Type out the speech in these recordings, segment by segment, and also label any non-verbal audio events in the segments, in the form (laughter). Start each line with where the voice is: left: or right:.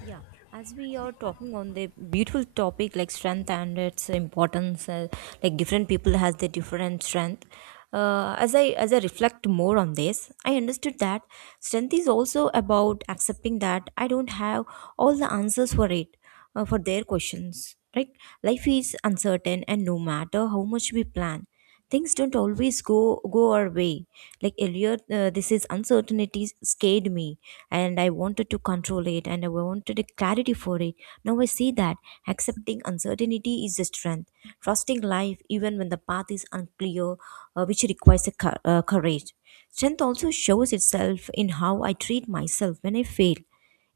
right: Yeah, as we are talking on the beautiful topic like strength and its importance, like different people has their different strength. As I reflect more on this, I understood that strength is also about accepting that I don't have all the answers for it, for their questions, right? Life is uncertain, and no matter how much we plan, things don't always go our way. Like earlier this is uncertainty scared me, and I wanted to control it and I wanted a clarity for it. Now I see that accepting uncertainty is a strength, trusting life even when the path is unclear, which requires a courage. Strength also shows itself in how I treat myself when I fail.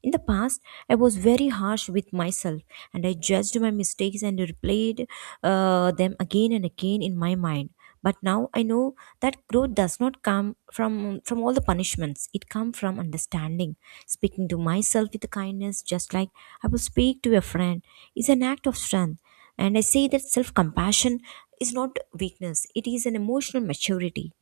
right: In the past, I was very harsh with myself and I judged my mistakes and replayed them again and again in my mind. But now I know that growth does not come from all the punishments. It comes from understanding. Speaking to myself with kindness, just like I will speak to a friend, is an act of strength. And I say that self compassion is not weakness, it is an emotional maturity.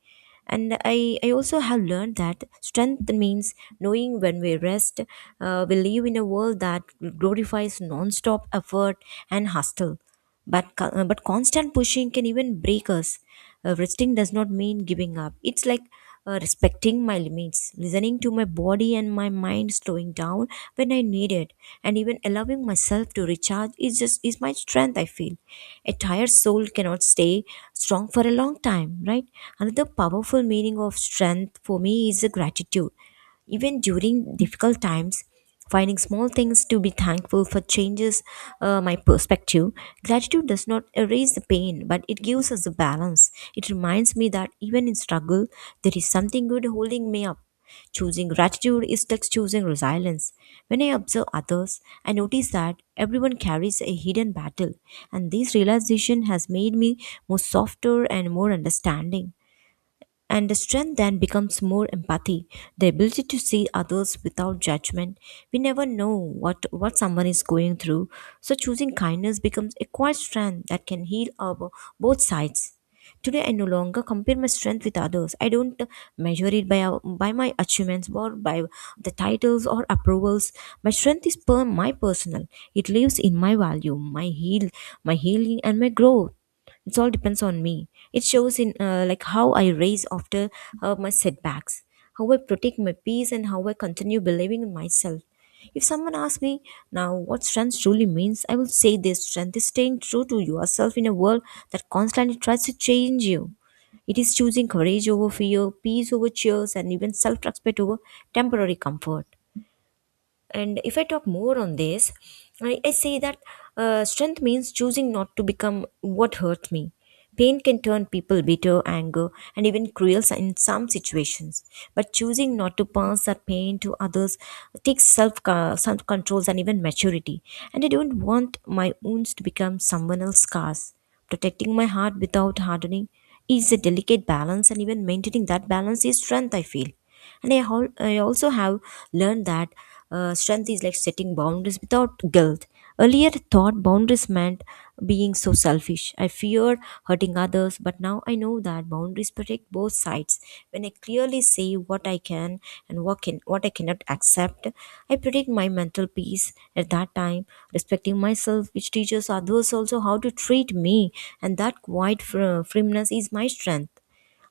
right: And I also have learned that strength means knowing when we rest. We live in a world that glorifies non-stop effort and hustle, but but constant pushing can even break us. Resting does not mean giving up. It's like respecting my limits, listening to my body and my mind, slowing down when I need it, and even allowing myself to recharge is just is my strength. I feel a tired soul cannot stay strong for a long time, right? Another powerful meaning of strength for me is the gratitude even during difficult times. Finding small things to be thankful for changes my perspective. Gratitude does not erase the pain, but it gives us a balance. It reminds me that even in struggle, there is something good holding me up. Choosing gratitude is like choosing resilience. When I observe others, I notice that everyone carries a hidden battle, and this realization has made me more softer and more understanding. And the strength then becomes more empathy, the ability to see others without judgment. We never know what someone is going through, so choosing kindness becomes a quiet strength that can heal our, both sides. Today, I no longer compare my strength with others. I don't measure it by, by my achievements or by the titles or approvals. My strength is per my personal. It lives in my value, my my healing, and my growth. It's all depends on me. It shows in like how I raise after my setbacks, how I protect my peace, and how I continue believing in myself. If someone asks me now what strength truly means, I will say this: strength is staying true to yourself in a world that constantly tries to change you. It is choosing courage over fear, peace over cheers, and even self-respect over temporary comfort. And if I talk more on this, I say that strength means choosing not to become what hurts me. Pain can turn people bitter, anger, and even cruel in some situations. But choosing not to pass that pain to others takes self controls and even maturity. And I don't want my wounds to become someone else's scars. Protecting my heart without hardening is a delicate balance, and even maintaining that balance is strength, I feel. And I also have learned that strength is like setting boundaries without guilt. Earlier, I thought boundaries meant being so selfish. I feared hurting others, but now I know that boundaries protect both sides. When I clearly say what I can and what I cannot accept, I protect my mental peace at that time, respecting myself, which teaches others also how to treat me, and that quiet firmness is my strength.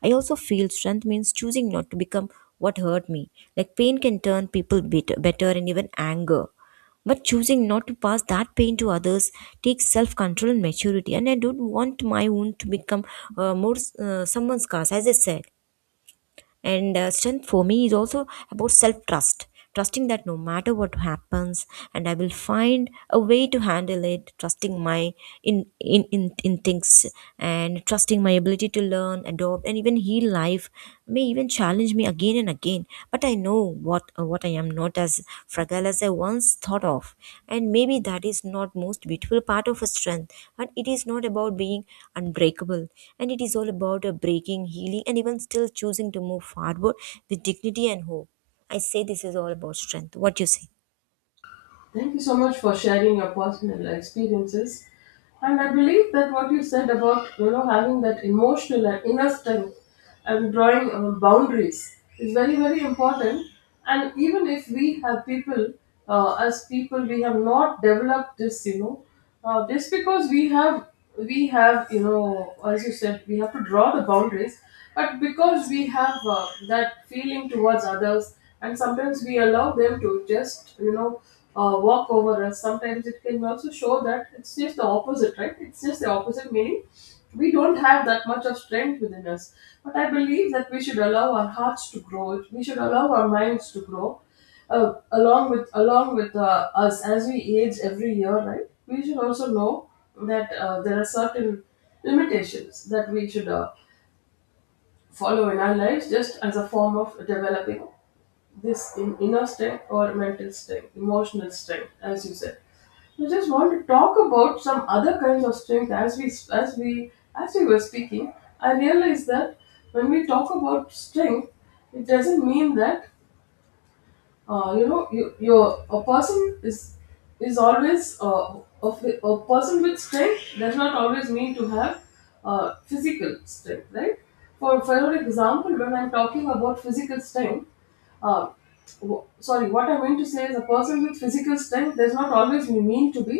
right: I also feel strength means choosing not to become what hurt me. Like pain can turn people better and even anger. But choosing not to pass that pain to others takes self control and maturity. And I don't want my wound to become more someone's scars, as I said. And strength for me is also about self trust, trusting that no matter what happens, and I will find a way to handle it, trusting my in things, and trusting my ability to learn, adopt, and even heal. Life may even challenge me again and again, but I know what I am not as fragile as I once thought of. And maybe that is not most beautiful part of a strength. And it is not about being unbreakable. And it is all about a breaking, healing, and even still choosing to move forward with dignity and hope. I say this is all about strength. What you say?
left: Thank you so much for sharing your personal experiences. And I believe that what you said about having that emotional and inner strength and drawing boundaries is very important. And even if we have people, as people, we have not developed this. Just because we have as you said we have to draw the boundaries, but because we have that feeling towards others, and sometimes we allow them to just walk over us. Sometimes it can also show that it's just the opposite, right? It's just the opposite meaning. We don't have that much of strength within us, but I believe that we should allow our hearts to grow. We should allow our minds to grow along with us as we age every year, right? We should also know that there are certain limitations that we should follow in our lives just as a form of developing this in inner strength or mental strength, emotional strength, as you said. I just want to talk about some other kinds of strength as we were speaking. I realized that when we talk about strength, it doesn't mean that you know you you're a person is always a person with strength does not always mean to have physical strength, right? For your example, when I'm talking about physical strength, uh, sorry, what I meant to say is a person with physical strength does not always mean to be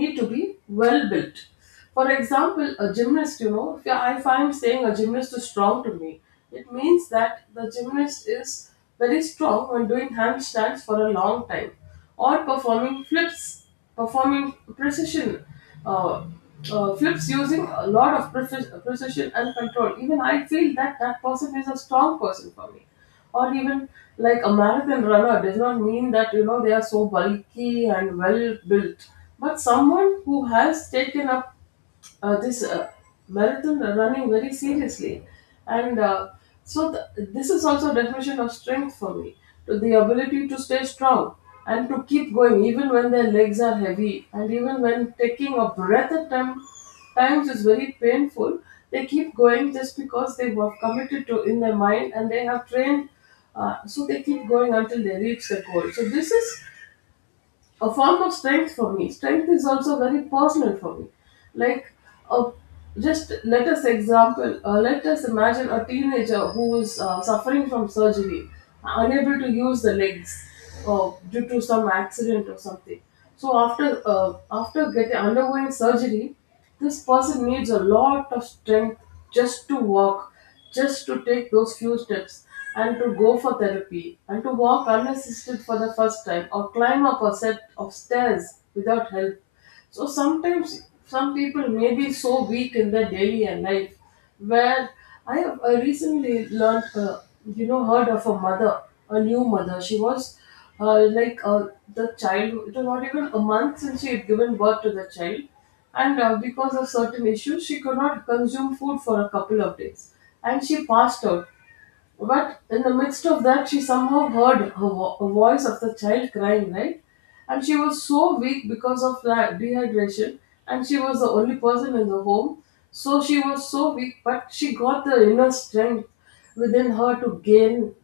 left: need to be well built. For example, a gymnast, you know, if I find saying a gymnast is strong to me, it means that the gymnast is very strong when doing handstands for a long time or performing flips, performing precision, uh, flips using a lot of precision and control. Even I feel that person is a strong person for me. Or even like a marathon runner does not mean that, you know, they are so bulky and well built, but someone who has taken up this marathon running very seriously, and this is also definition of strength for me, to the ability to stay strong and to keep going even when their legs are heavy and even when taking a breath at times is very painful. They keep going just because they were committed to in their mind and they have trained, so they keep going until they reach the goal. So this is a form of strength for me. Strength is also very personal for me. Like, uh, just let us example, Let us imagine a teenager who is suffering from surgery, unable to use the legs due to some accident or something. So after getting undergoing surgery, this person needs a lot of strength just to walk, just to take those few steps, and to go for therapy, and to walk unassisted for the first time, or climb up a set of stairs without help. So sometimes some people may be so weak in their daily life where I have recently learnt, you know, heard of a mother, a new mother. She was uh, like uh, it was not even a month since she had given birth to the child. And because of certain issues, she could not consume food for a couple of days. And she passed out. But in the midst of that, she somehow heard a voice of the child crying, right? And she was so weak because of the dehydration, and she was the only person in the home. So she was so weak, but she got the inner strength within her to gain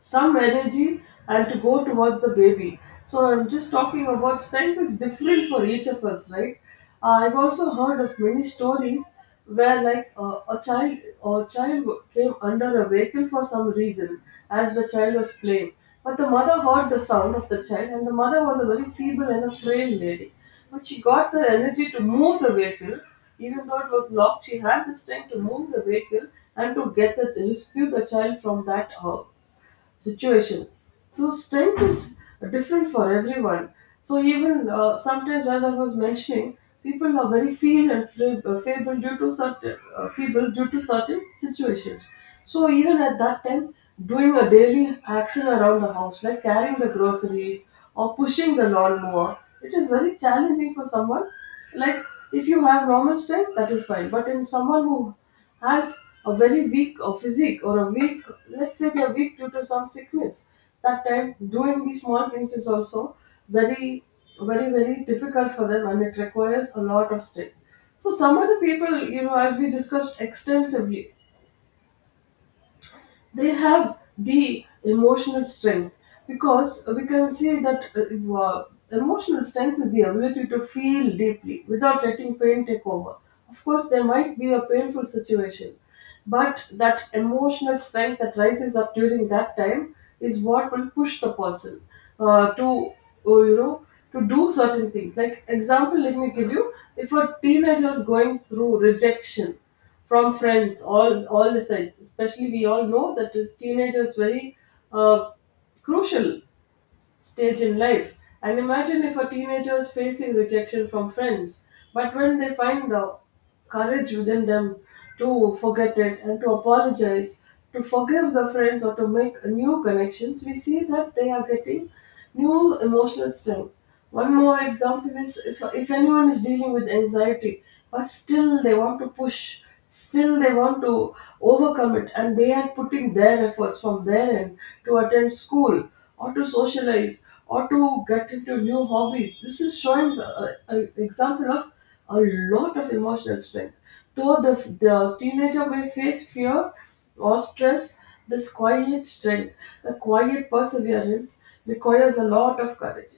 left: some energy and to go towards the baby. So I'm just talking about strength is different for each of us, right? I've also heard of many stories where, like, a child or child came under a vehicle for some reason as the child was playing. But the mother heard the sound of the child and the mother was a very feeble and a frail lady. But she got the energy to move the vehicle. Even though it was locked, she had the strength to move the vehicle and to get the rescue the child from that situation. So strength is different for everyone. So even sometimes, as I was mentioning, people are very feeble and feeble due to certain situations. So even at that time, doing a daily action around the house, like carrying the groceries or pushing the lawnmower, it is very challenging for someone. Like, if you have normal strength, that is fine, but in someone who has a very weak or physique or a weak, let's say they're weak due to some sickness, that time doing these small things is also very very very difficult for them and it requires a lot of strength. So some of the people, you know, as we discussed extensively, they have the emotional strength, because we can see that emotional strength is the ability to feel deeply without letting pain take over. Of course, there might be a painful situation, but that emotional strength that rises up during that time is what will push the person to, oh, you know, to do certain things. Like example, let me give you: if a teenager is going through rejection from friends, all the sides. Especially we all know that is teenager is very uh, crucial stage in life. And imagine if a teenager is facing rejection from friends, but when they find the courage within them to forget it and to apologize, to forgive the friends or to make new connections, we see that they are getting new emotional strength. One more example is if anyone is dealing with anxiety, but still they want to push, still they want to overcome it, and they are putting their efforts from their end to attend school or to socialize or to get into new hobbies. This is showing an example of a lot of emotional strength. Though the teenager may face fear or stress, this quiet strength, the quiet perseverance requires a lot of courage.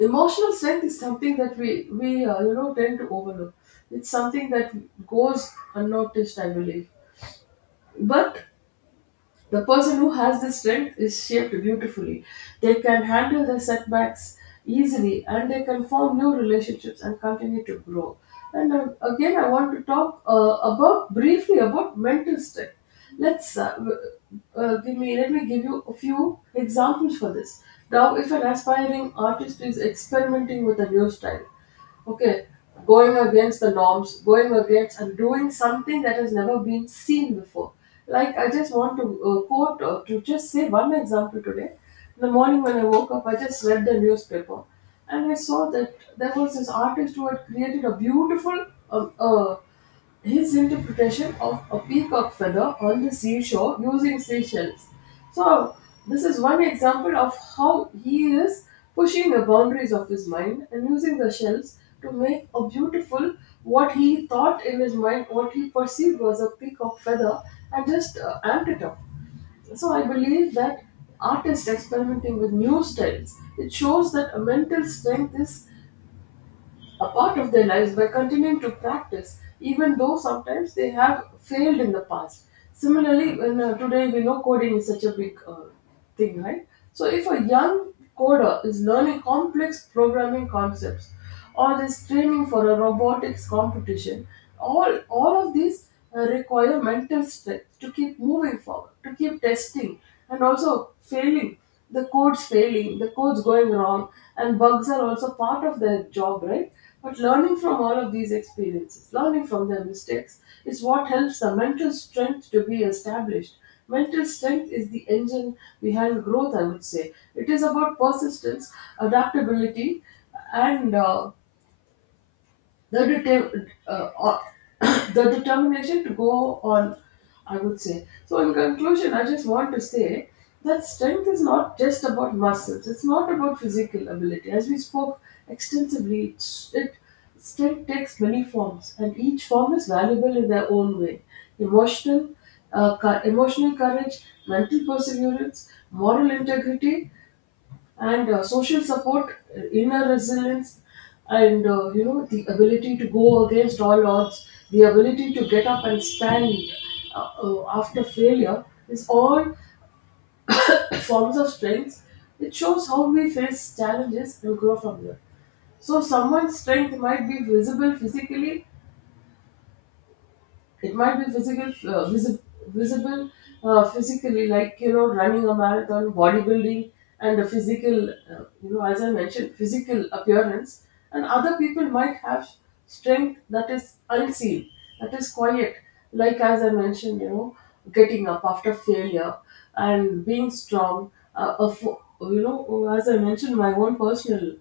left: Emotional strength is something that we tend to overlook. It's something that goes unnoticed, I believe, but the person who has this strength is shaped beautifully. They can handle their setbacks easily and they can form new relationships and continue to grow. And again, I want to talk about briefly about mental strength. Let's uh, w- Let me give you a few examples for this. Now, if an aspiring artist is experimenting with a new style, okay, going against the norms, going against and doing something that has never been seen before, like I just want to quote, to just say one example. Today in the morning when I woke up I just read the newspaper and I saw that there was this artist who had created a beautiful uh, uh, his interpretation of a peacock feather on the seashore using seashells. So this is one example of how he is pushing the boundaries of his mind and using the shells to make a beautiful, what he thought in his mind, what he perceived was a peacock feather, and just amped it up. So I believe that artists experimenting with new styles, it shows that a mental strength is a part of their lives by continuing to practice, even though sometimes they have failed in the past. Similarly, when, today we know coding is such a big thing, right? So, if a young coder is learning complex programming concepts or is training for a robotics competition, all of these require mental strength to keep moving forward, to keep testing, and also failing. The code's failing, the code's going wrong, and bugs are also part of their job, right? But learning from all of these experiences, learning from their mistakes, is what helps the mental strength to be established. Mental strength is the engine behind growth, I would say. It is about persistence, adaptability, and the deter- uh, uh, (coughs) the determination to go on, I would say. So in conclusion, I just want to say that strength is not just about muscles, it's not about physical ability. As we spoke extensively, it's- it strength takes many forms and each form is valuable in their own way: emotional, emotional courage, mental perseverance, moral integrity, and social support, inner resilience, and, the ability to go against all odds, the ability to get up and stand after failure, is all (coughs) forms of strength. It shows how we face challenges and grow from them. So someone's strength might be visible physically, it might be physical visible physically, like, you know, running a marathon, bodybuilding, and a physical, as I mentioned, physical appearance, and other people might have strength that is unseen, that is quiet, like, as I mentioned, you know, getting up after failure and being strong, you know, as I mentioned, my own personal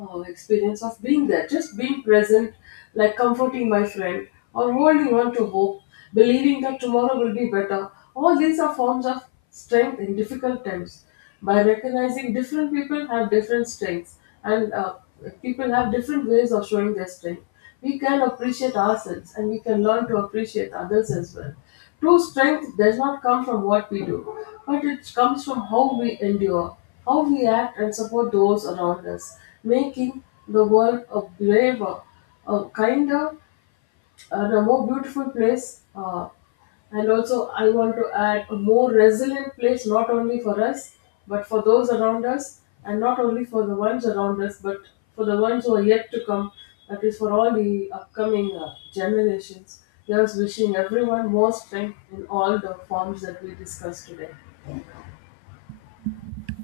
left: experience of being there, just being present, like comforting my friend or holding on to hope, believing that tomorrow will be better. All these are forms of strength in difficult times. By recognizing different people have different strengths and people have different ways of showing their strength, we can appreciate ourselves and we can learn to appreciate others as well. True strength does not come from what we do, but it comes from how we endure, how we act and support those around us, making the world a braver, a kinder, a no more beautiful place. And also, I want to add, a more resilient place, not only for us, but for those around us, and not only for the ones around us, but for the ones who are yet to come. That is for all the upcoming generations. Thus, wishing everyone more strength in all the forms that we discussed today.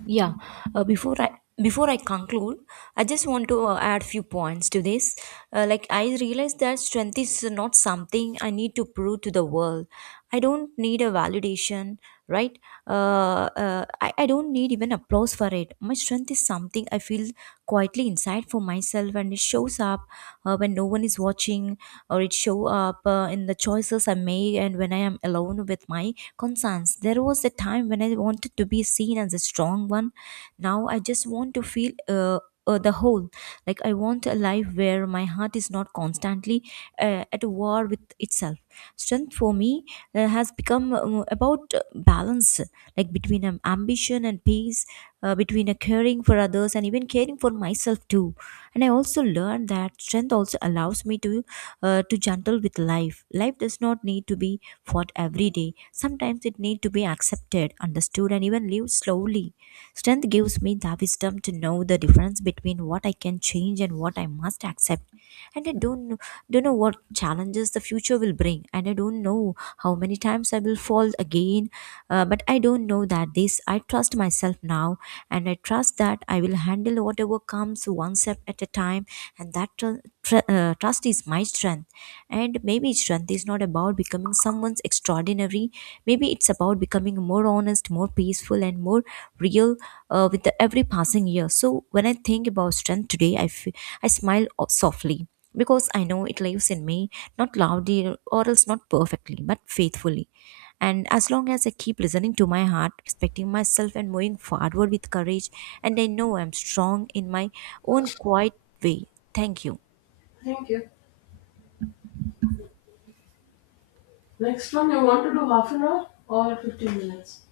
right: Yeah, before I conclude, I just want to add few points to this. Like I realize that strength is not something I need to prove to the world. I don't need a validation, right? I don't need even applause for it. My strength is something I feel quietly inside for myself, and it shows up when no one is watching, or it show up in the choices I make, and when I am alone with my concerns. There was a time when I wanted to be seen as a strong one. Now I just want to feel the whole. Like I want a life where my heart is not constantly at war with itself. Strength for me has become about balance, like between ambition and peace, between caring for others and even caring for myself too. And I also learned that strength also allows me to gentle with life. Life does not need to be fought every day. Sometimes it needs to be accepted, understood, and even lived slowly. Strength gives me the wisdom to know the difference between what I can change and what I must accept. And I don't know what challenges the future will bring, and I don't know how many times I will fall again. But I don't know that this, I trust myself now, and I trust that I will handle whatever comes one step at a time. And that trust is my strength. And maybe strength is not about becoming someone's extraordinary. Maybe it's about becoming more honest, more peaceful, and more real with the every passing year. So when I think about strength today, I smile softly, because I know it lives in me, not loudly or else not perfectly, but faithfully. And as long as I keep listening to my heart, respecting myself, and moving forward with courage, and I know I'm strong in my own quiet way. Thank you.
left: Thank you. Next one, you want to do half an hour or 15 minutes?